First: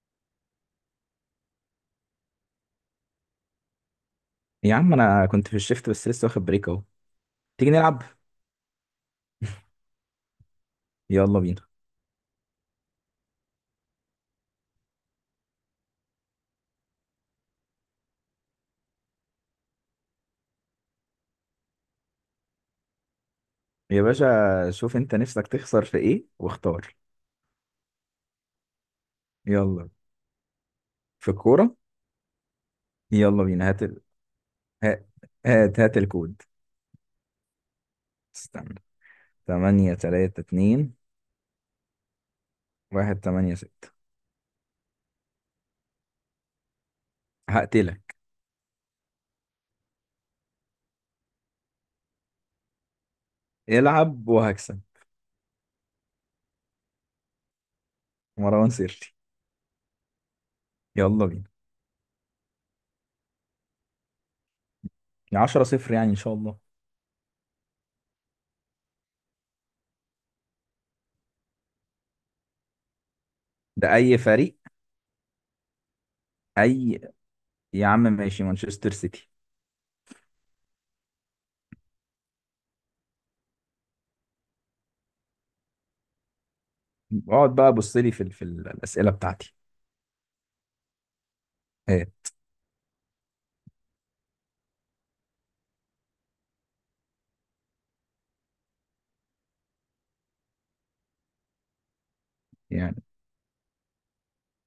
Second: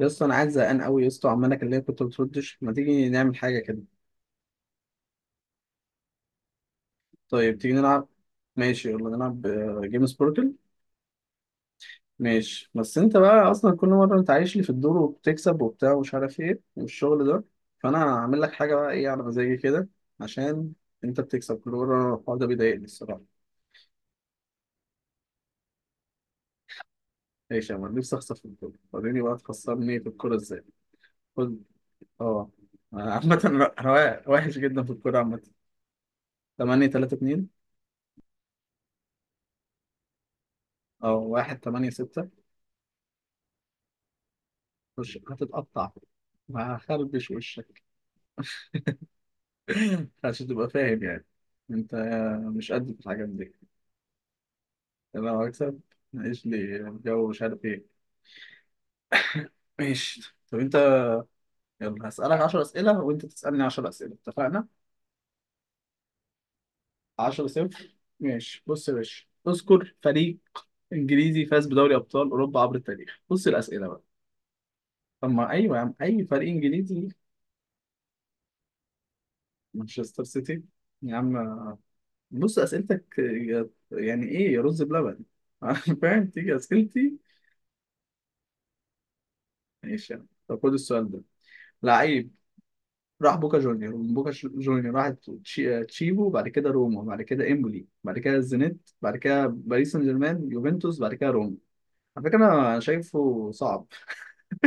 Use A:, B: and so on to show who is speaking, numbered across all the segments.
A: يا اسطى انا قاعد زهقان قوي يا اسطى، عمال اكلمك وانت ما بتردش. ما تيجي نعمل حاجه كده؟
B: يا عم، انا كنت في الشيفت بس لسه واخد بريك اهو.
A: طيب
B: تيجي
A: تيجي
B: نلعب.
A: نلعب؟ ماشي يلا نلعب. جيم سبوركل.
B: يلا بينا.
A: ماشي، بس انت بقى اصلا كل مره انت عايش لي في الدور وبتكسب وبتاع ومش عارف ايه والشغل ده. فانا هعمل لك حاجه بقى ايه على مزاجي كده، عشان انت بتكسب كل مره. الحوار ده بيضايقني الصراحه.
B: يا باشا، شوف انت نفسك تخسر في ايه واختار.
A: ماشي يا مان، نفسي اخسر في الكوره. وريني بقى
B: يلا.
A: تخسرني في الكوره ازاي.
B: في
A: خد.
B: الكورة.
A: اه. عامة
B: يلا بينا،
A: أنا وحش جدا في
B: ها-
A: الكورة عامة.
B: هات الكود.
A: 8 3 2.
B: استنى. تمانية تلاتة اتنين.
A: اه، 1 8 6.
B: واحد تمانية ستة.
A: مش هتتقطع وهخربش وشك.
B: هقتلك.
A: عشان تبقى فاهم يعني. انت مش قد في الحاجات دي.
B: العب وهكسب.
A: انا لو هكسب معيش لي جو مش عارف ايه.
B: مروان سيرتي.
A: ماشي طب انت.
B: يلا بينا.
A: يلا هسألك 10 أسئلة وانت تسألني 10 أسئلة، اتفقنا؟
B: يا عشرة صفر يعني ان شاء الله.
A: 10 صفر ماشي. بص يا باشا، اذكر فريق انجليزي فاز بدوري ابطال اوروبا عبر التاريخ. بص الأسئلة
B: ده
A: بقى.
B: اي فريق؟
A: طب ما ايوه يا عم، اي فريق
B: اي.
A: انجليزي.
B: يا عم ماشي، مانشستر سيتي.
A: مانشستر سيتي، يا عم. بص اسئلتك يعني ايه يا رز بلبن؟ فاهم؟ تيجي اسئلتي.
B: اقعد بقى، بص لي في الاسئلة بتاعتي.
A: ماشي يا عم. طب خد السؤال ده.
B: ايه؟
A: لعيب راح بوكا جونيور، ومن بوكا جونيور راح تشيبو، بعد كده روما، بعد كده امبولي، بعد كده الزينيت، بعد كده باريس سان جيرمان، يوفنتوس، بعد كده روما. على فكره انا
B: يعني
A: شايفه صعب.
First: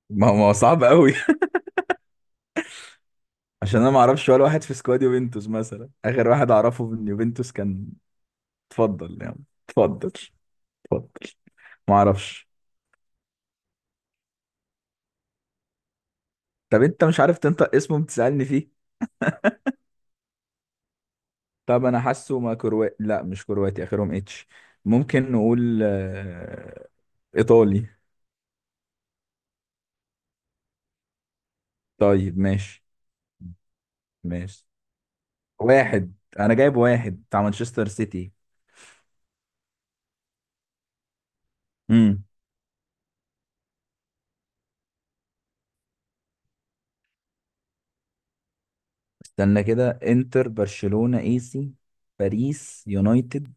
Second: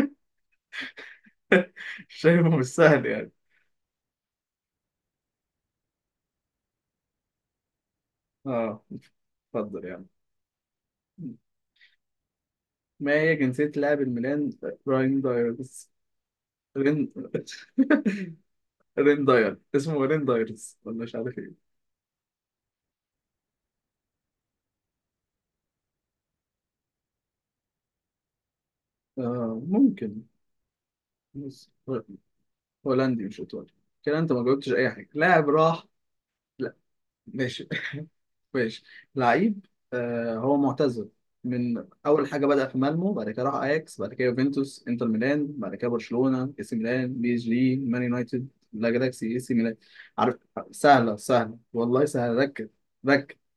B: ما هو صعب قوي.
A: شايفه مش سهل يعني.
B: عشان انا ما اعرفش ولا واحد في سكواد يوفنتوس، مثلا اخر واحد اعرفه من يوفنتوس كان...
A: اه
B: اتفضل يعني.
A: اتفضل يعني.
B: اتفضل. اتفضل. ما اعرفش.
A: ما هي جنسية لاعب الميلان راين دايرز؟
B: طب انت
A: رين
B: مش عارف تنطق اسمه بتسألني فيه؟
A: رين داير، اسمه رين دايرز ولا مش عارف إيه.
B: طب انا حاسه، ما كرواتي، لا مش كرواتي، اخرهم اتش. ممكن نقول ايطالي.
A: آه ممكن. بس هو-
B: طيب ماشي.
A: هولندي مش ايطالي. كده انت ما
B: ماشي.
A: جاوبتش اي حاجه. لاعب راح.
B: واحد. انا
A: لا.
B: جايب واحد بتاع
A: ماشي.
B: مانشستر سيتي.
A: ماشي. لعيب، آه هو معتزل، من
B: امم
A: اول حاجه بدأ في مالمو، بعد كده راح اياكس، بعد كده يوفنتوس، انتر ميلان، بعد كده برشلونه، اي سي ميلان، بي اس جي، مان يونايتد. لا جالاكسي اي سي
B: استنى
A: ميلان.
B: كده،
A: عارف؟
B: انتر
A: سهله
B: برشلونة،
A: سهله
B: ايسي...
A: والله سهله، ركز.
B: باريس
A: ركز.
B: يونايتد.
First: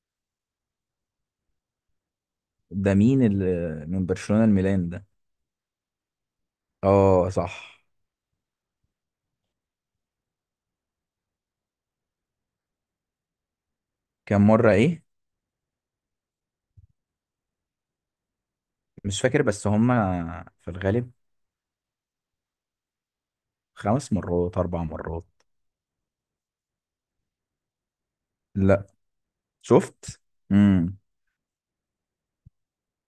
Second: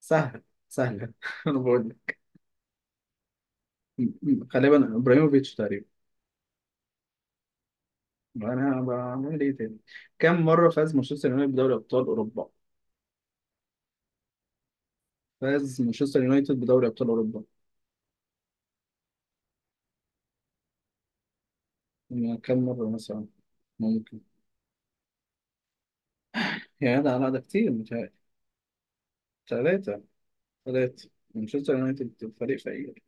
A: سهله. سهله انا بقول لك.
B: ده مين اللي من برشلونة الميلان
A: غالبا
B: ده؟
A: ابراهيموفيتش تقريبا.
B: اه صح.
A: انا بعمل ايه تاني؟ كم مره فاز مانشستر يونايتد بدوري ابطال اوروبا؟
B: كام مرة ايه؟
A: فاز مانشستر يونايتد بدوري ابطال اوروبا.
B: مش فاكر بس هما في الغالب...
A: يعني كم مره مثلا؟
B: خمس
A: ممكن.
B: مرات، اربع مرات.
A: يعني لا لا ده كتير متهيألي.
B: لا.
A: ثلاثة.
B: شفت. امم
A: ثلاثة. مانشستر يونايتد فريق فقير.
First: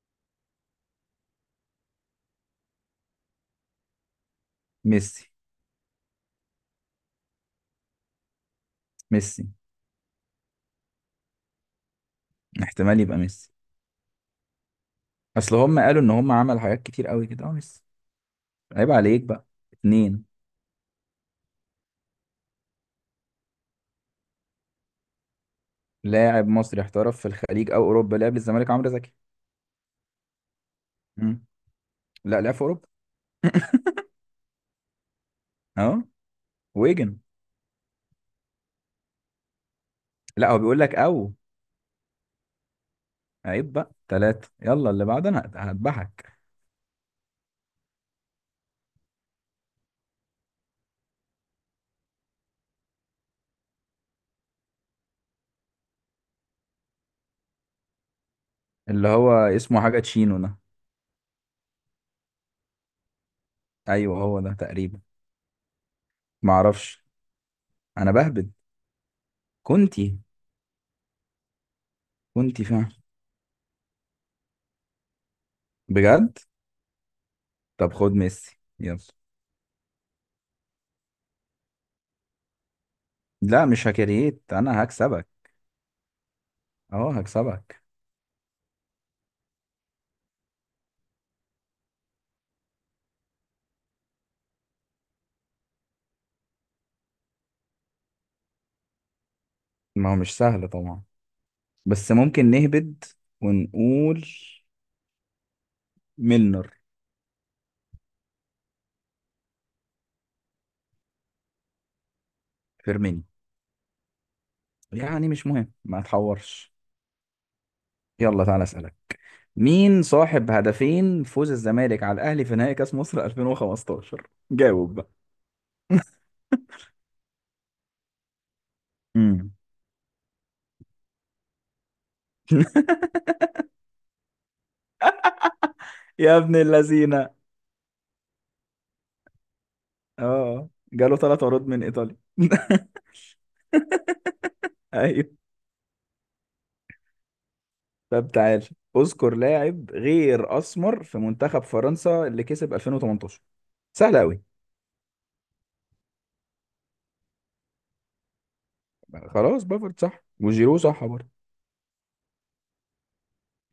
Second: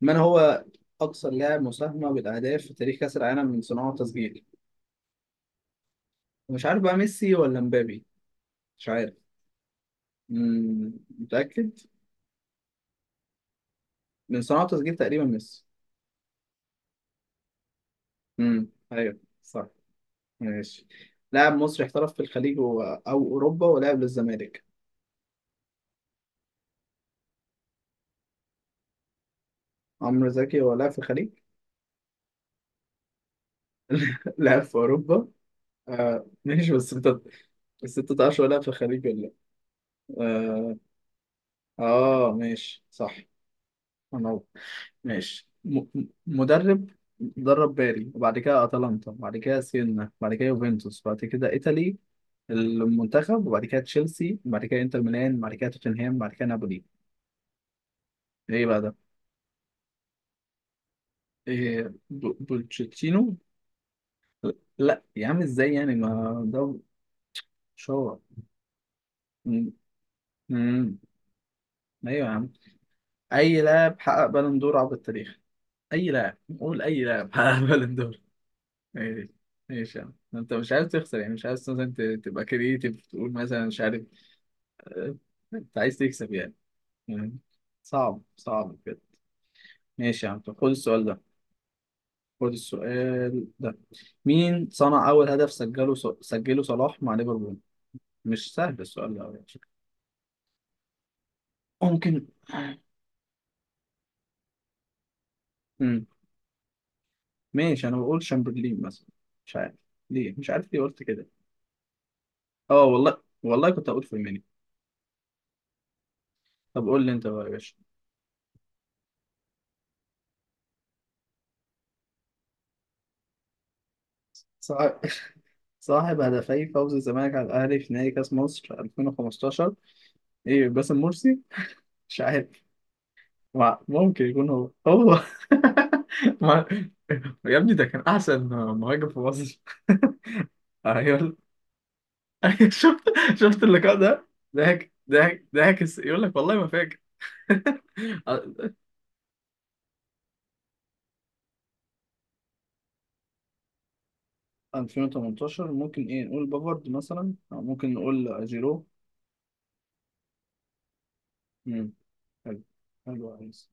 A: من هو أكثر لاعب مساهمة بالأهداف في تاريخ كأس العالم، من صناعة وتسجيل؟
B: ميسي.
A: مش عارف بقى ميسي ولا مبابي. مش عارف.
B: ميسي،
A: مم. متأكد؟
B: احتمال يبقى ميسي.
A: من صناعة وتسجيل تقريبا
B: اصل
A: ميسي.
B: هما قالوا ان هما عمل حاجات كتير قوي كده، اه ميسي. عيب
A: أيوه
B: عليك بقى.
A: صح.
B: اتنين.
A: ماشي. لاعب مصري احترف في الخليج أو أوروبا ولعب للزمالك.
B: لاعب مصري احترف في الخليج او اوروبا، لعب للزمالك، عمرو زكي.
A: عمرو زكي هو لاعب في الخليج؟
B: امم لا، لعب في اوروبا.
A: لعب في أوروبا.
B: اه.
A: آه ماشي، بس انت.
B: ويجن.
A: بس انت تعرفش هو لاعب في الخليج ولا لا.
B: لا هو
A: اه,
B: بيقول لك او...
A: آه ماشي صح.
B: عيب بقى،
A: انا
B: تلاتة. يلا اللي بعد
A: ماشي،
B: انا هذبحك.
A: مدرب درب باري، وبعد كده اتلانتا، وبعد كده سينا، وبعد كده يوفنتوس، وبعد كده ايطالي المنتخب، وبعد كده تشيلسي، وبعد كده انتر ميلان، وبعد كده توتنهام، وبعد كده نابولي. ايه بقى ده؟
B: اللي هو اسمه حاجة تشينو ده؟
A: إيه بولتشيتينو.
B: ايوه هو ده تقريبا.
A: لا يا عم، ازاي يعني ما ده
B: معرفش. انا
A: شهرة.
B: بهبد.
A: مم.
B: كنتي.
A: مم. ايوه يا عم.
B: كنتي فعلا.
A: اي لاعب حقق بالون دور عبر التاريخ؟ اي لاعب
B: بجد؟
A: قول، اي لاعب حقق
B: طب
A: بالون
B: خد
A: دور.
B: ميسي يلا.
A: ماشي. ماشي يا عم، انت مش عايز تخسر يعني. مش عايز مثلا تبقى كرييتيف تقول
B: لا
A: مثلا مش
B: مش
A: عارف.
B: هكريت، انا
A: آه،
B: هكسبك.
A: انت عايز تكسب يعني.
B: اهو
A: مم.
B: هكسبك.
A: صعب صعب كده. ماشي يا عم طب خد السؤال ده. خد السؤال ده. مين صنع اول هدف سجله، سجله صلاح مع ليفربول؟ مش سهل السؤال ده أوي على فكرة.
B: ما هو مش سهل طبعا. بس
A: ممكن.
B: ممكن نهبد ونقول...
A: مم.
B: ميلنر.
A: ماشي، انا بقول شامبرلين مثلا. مش عارف ليه. مش عارف ليه قلت كده. اه والله
B: فيرميني.
A: والله كنت هقول فيرمينيو.
B: يعني مش مهم، ما تحورش.
A: طب قول لي انت بقى يا باشا.
B: يلا تعالى اسالك. مين صاحب هدفين فوز الزمالك على الاهلي في نهائي كاس مصر 2015؟ جاوب
A: صاحب
B: بقى.
A: صاحب هدفي فوز الزمالك على الاهلي في نهائي كاس مصر
B: امم
A: 2015؟ ايه باسم مرسي. مش عارف. ممكن يكون هو هو.
B: يا ابن
A: ما...
B: اللذينه.
A: يا ابني ده كان احسن مهاجم في مصر.
B: اه جاله
A: ايوه.
B: ثلاث عروض من ايطاليا.
A: شفت؟ شفت اللقاء ده؟ ضحك
B: ايوه.
A: ضحك ضحك يقول لك والله ما فاكر.
B: طب تعال. اذكر لاعب غير اسمر في منتخب فرنسا اللي كسب 2018. سهل قوي.
A: 2018 ممكن ايه، نقول بافارد مثلا، أو ممكن نقول جيرو.
B: خلاص، بافارد صح وجيرو صح برضه.
A: امم. حلو. حلو عايز.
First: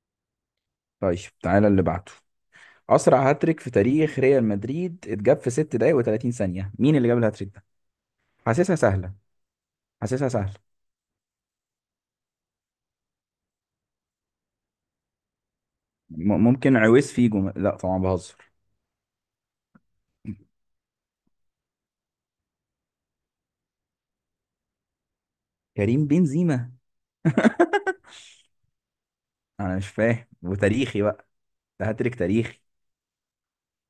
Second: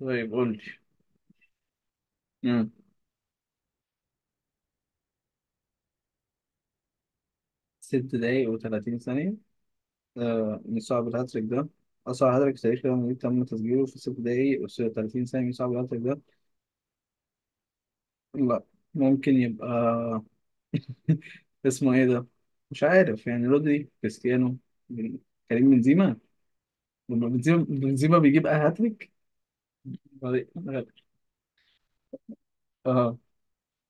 A: طيب قول لي.
B: طيب تعالى اللي بعده.
A: امم.
B: اسرع هاتريك في تاريخ ريال مدريد اتجاب في 6 دقايق و30 ثانيه، مين اللي جاب الهاتريك ده؟
A: ست دقايق
B: حاسسها
A: و30
B: سهله.
A: ثانية.
B: حاسسها سهله.
A: آه من صعب الهاتريك ده. أصعب هاتريك في تاريخ ريال مدريد تم تسجيله في ست دقايق و30 ثانية. من صعب الهاتريك ده.
B: ممكن عويس فيجو، لا طبعا بهزر.
A: لا، ممكن يبقى اسمه ايه ده؟ مش عارف يعني، رودري، كريستيانو، بن- كريم
B: كريم
A: بنزيما.
B: بنزيما.
A: بنزيما بنزيما بيجيب هاتريك.
B: انا مش فاهم، وتاريخي بقى. ده هاتريك تاريخي.
A: اه.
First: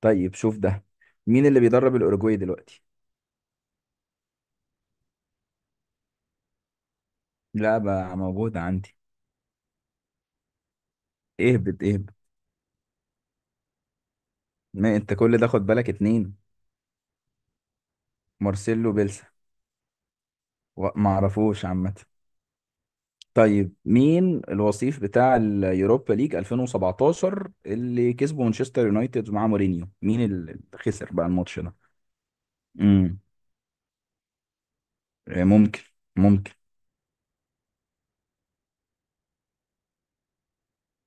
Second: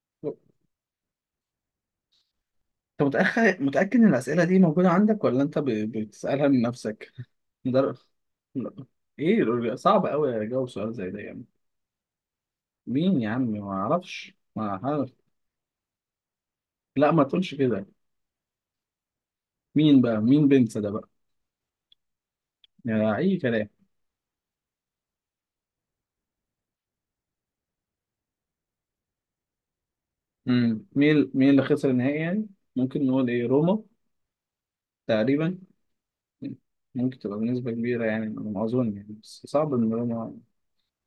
B: طيب شوف ده. مين اللي بيدرب الاوروجواي دلوقتي؟
A: انت متأكد ان الأسئلة دي موجودة عندك ولا انت بتسألها من نفسك؟ در...
B: لعبة موجودة
A: لا.
B: عندي.
A: ايه صعب قوي اجاوب سؤال زي ده يعني.
B: اهبط اهبط.
A: مين يا عم، ما اعرفش ما
B: ما
A: عارف.
B: انت كل ده خد بالك، اتنين.
A: لا ما تقولش كده.
B: مارسيلو بيلسا.
A: مين بقى، مين بنسى ده بقى.
B: ما اعرفوش عامة.
A: يعني اي كلام.
B: طيب مين الوصيف بتاع اليوروبا ليج 2017، اللي كسبه مانشستر يونايتد مع مورينيو، مين اللي
A: امم،
B: خسر بقى
A: مين، مين
B: الماتش
A: اللي
B: ده؟
A: خسر النهائي يعني؟ ممكن
B: امم
A: نقول ايه، روما، تقريبا.
B: ممكن. ممكن.
A: ممكن تبقى بنسبة كبيرة يعني على ما اظن يعني، بس صعب ان روما.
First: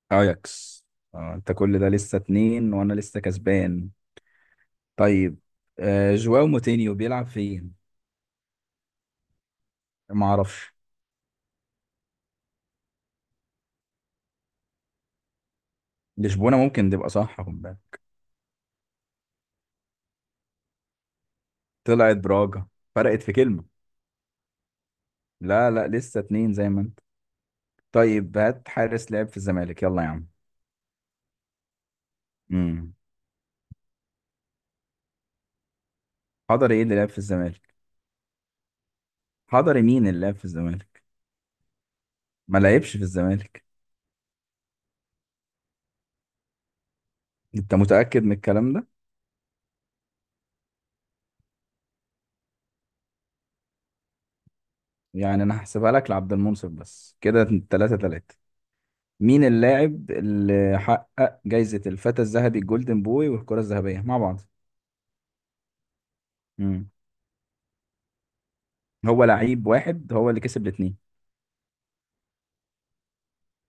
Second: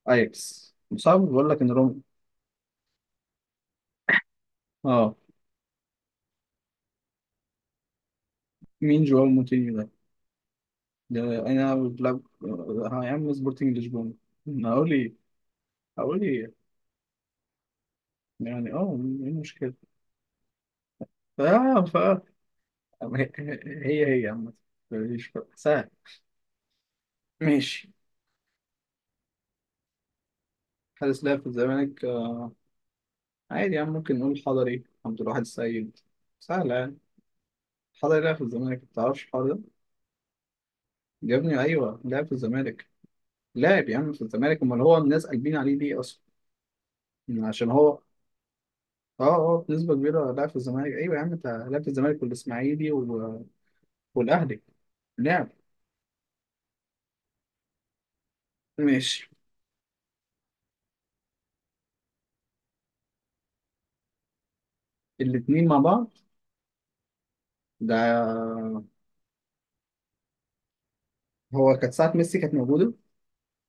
A: اياكس
B: اياكس.
A: صعب، بقول
B: انت
A: لك ان
B: كل ده
A: روما.
B: لسه اتنين وانا لسه كسبان.
A: اه.
B: طيب. جواو موتينيو بيلعب فين؟
A: مين جواو موتينيو ده؟
B: ما اعرفش.
A: ده انا بلعب، يا عم سبورتنج لشبونه. هقول ايه. هقول ايه.
B: لشبونة ممكن تبقى صح، خد بالك.
A: يعني اه. ايه المشكلة. اه ف.
B: طلعت براجا. فرقت
A: هي.
B: في كلمة.
A: هي هي عامة. مفيش فرق
B: لا لا،
A: سهل.
B: لسه اتنين زي ما انت.
A: ماشي.
B: طيب هات حارس لعب في الزمالك يلا يا عم.
A: حارس لعب في الزمالك،
B: امم
A: عادي يا عم، ممكن نقول حضري، عبد الواحد السيد. سهلة
B: حضري ايه اللي
A: يعني.
B: لعب في الزمالك؟
A: حضري لعب في الزمالك، متعرفش الحوار ده؟
B: حضري مين اللي لعب في الزمالك؟
A: يا ابني ايوه لعب في
B: ما
A: الزمالك.
B: لعبش في الزمالك.
A: لاعب يا عم في الزمالك، امال هو الناس قلبين عليه ليه اصلا؟ عشان
B: انت
A: هو.
B: متأكد من الكلام ده؟
A: اه اه بنسبة كبيرة لعب في الزمالك، ايوه يا عم، انت لعب في الزمالك والاسماعيلي والأهلي.
B: يعني
A: لعب.
B: انا هحسبها لك لعبد المنصف بس كده 3-3.
A: ماشي.
B: مين اللاعب اللي حقق جايزة الفتى الذهبي الجولدن بوي والكرة الذهبية مع بعض؟
A: الاتنين مع بعض.
B: امم
A: ده
B: هو لعيب واحد هو اللي كسب الاثنين.
A: هو كانت ساعة ميسي كانت موجودة.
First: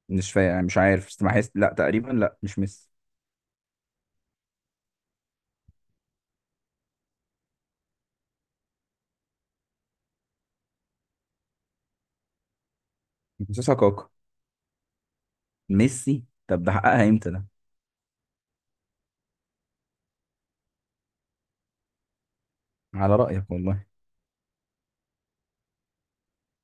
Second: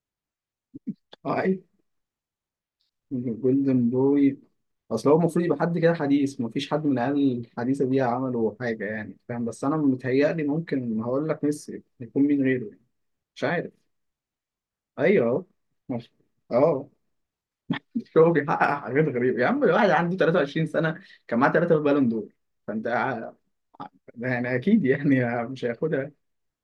B: مش فا... يعني مش عارف بس ما
A: اه
B: حس...
A: ايوه
B: لا تقريبا، لا مش ميسي.
A: جولدن بوي. اصل هو المفروض يبقى حد كده حديث، مفيش حد من العيال الحديثة دي عملوا حاجة يعني، فاهم؟ بس أنا متهيألي ممكن هقول لك ميسي، يكون مين غيره يعني. مش
B: مش
A: عارف.
B: حاسسها كاكا.
A: أيوه أهو. مش-
B: ميسي؟ طب ده
A: أه.
B: حققها امتى ده؟
A: هو بيحقق حاجات غريبة يا عم، الواحد عنده 23 سنة كان معاه ثلاثة بالون دور. فأنت
B: على
A: ع-
B: رأيك
A: ع-
B: والله.
A: يعني أكيد يعني مش هياخدها.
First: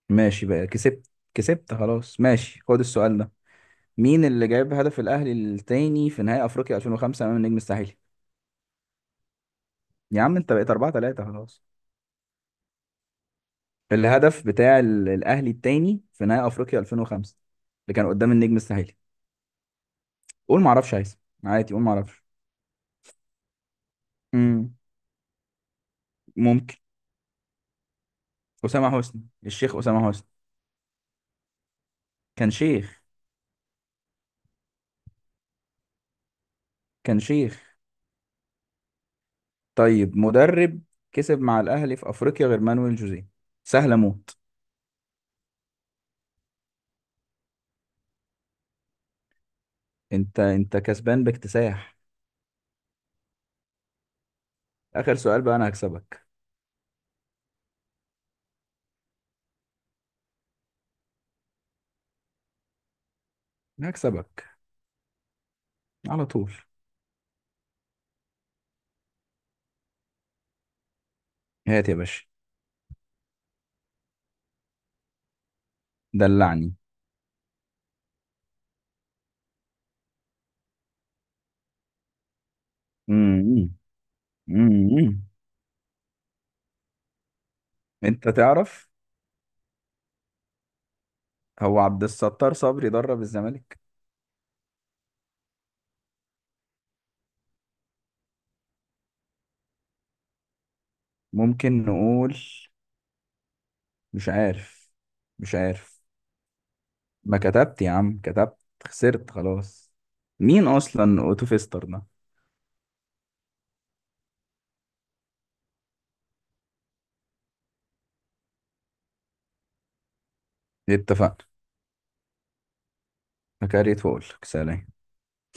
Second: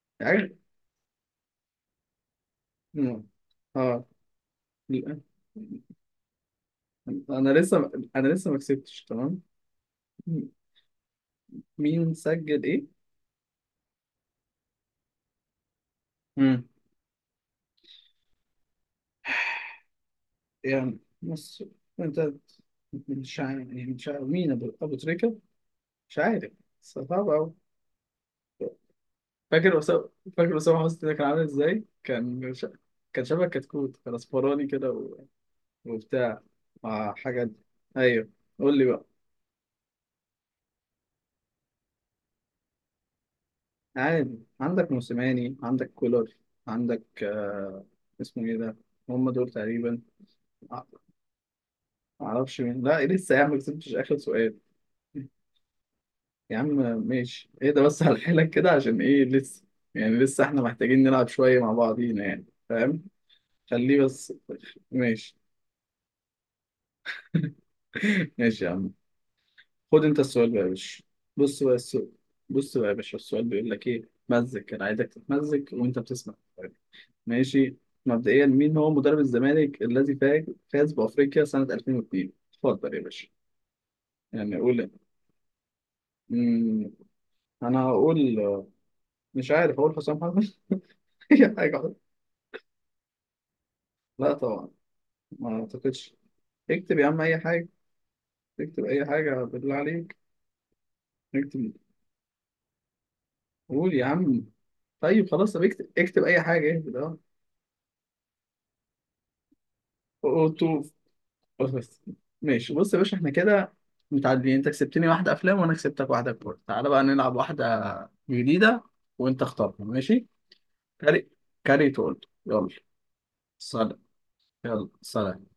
B: ماشي
A: يعني.
B: بقى، كسبت كسبت خلاص، ماشي خد السؤال
A: مم.
B: ده.
A: اه.
B: مين اللي جايب هدف
A: لا.
B: الاهلي التاني في نهائي افريقيا 2005 امام النجم
A: انا لسه،
B: الساحلي؟
A: ما كسبتش تمام.
B: يا عم انت بقيت 4-3 خلاص.
A: مين سجل ايه؟
B: الهدف بتاع الاهلي التاني في نهائي
A: امم.
B: افريقيا 2005، اللي كان قدام النجم الساحلي. قول ما اعرفش،
A: يعني
B: عايز.
A: بص.
B: عادي قول ما اعرفش.
A: انت مش عارف يعني، مش عارف مين، ابو
B: امم
A: ابو تريكه، مش عارف،
B: ممكن.
A: بس صعب قوي.
B: اسامه حسني، الشيخ
A: فاكر
B: اسامه
A: أسامة.
B: حسني.
A: فاكر أسامة حسني ده كان عامل ازاي؟
B: كان
A: كان
B: شيخ.
A: كان شبه كتكوت، كان اصفراني كده و... وبتاع مع
B: كان
A: حاجات.
B: شيخ.
A: ايوه. قول لي بقى.
B: طيب مدرب كسب مع الاهلي في افريقيا غير مانويل جوزيه. سهله موت.
A: عادي عندك موسيماني، عندك كولر، عندك اسمه ايه ده؟ هم دول تقريبا.
B: انت
A: آه،
B: كسبان باكتساح.
A: معرفش مين. لا لسه يا عم ما كسبتش، اخر سؤال
B: اخر سؤال بقى، انا هكسبك.
A: يا عم. ماشي ايه ده بس، على حيلك كده عشان ايه؟ لسه يعني، لسه احنا محتاجين نلعب شوية مع بعضينا يعني، فاهم؟ خليه بس.
B: هكسبك
A: ماشي.
B: على طول.
A: ماشي يا عم. خد انت السؤال بقى يا باشا. بص بقى
B: هات يا
A: السؤال.
B: باشا.
A: بص بقى يا باشا، السؤال بيقول لك ايه، مزك، انا عايزك تتمزك وانت بتسمع.
B: دلعني.
A: ماشي. مبدئيا مين هو مدرب الزمالك الذي فاز، فاز بافريقيا سنة 2002؟ اتفضل يا باشا.
B: مم.
A: يعني قول.
B: مم.
A: مم، انا هقول.
B: انت تعرف.
A: مش عارف، اقول حسام حرب اي حاجه
B: هو
A: أقول.
B: عبد الستار صبري درب الزمالك؟
A: لا طبعا، ما اعتقدش. اكتب يا عم اي حاجه. اكتب اي حاجه بالله عليك. اكتب.
B: ممكن نقول...
A: قول يا
B: مش
A: عم.
B: عارف.
A: طيب خلاص،
B: مش
A: طب اكتب،
B: عارف.
A: اكتب اي حاجه، اهبد اه.
B: ما كتبت يا عم، كتبت. خسرت خلاص. مين
A: اوتوف.
B: اصلا اوتوفيستر
A: بس.
B: ده؟
A: ماشي بص يا باشا، احنا كده متعادلين، انت كسبتني واحده افلام وانا كسبتك واحده كوره، تعالى بقى نلعب واحده جديده، وانت اختارها ماشي. كاري.
B: اتفقنا.
A: كاري تقول يلا. سلام.
B: فكريت واقول لك سلام.
A: يلا سلام.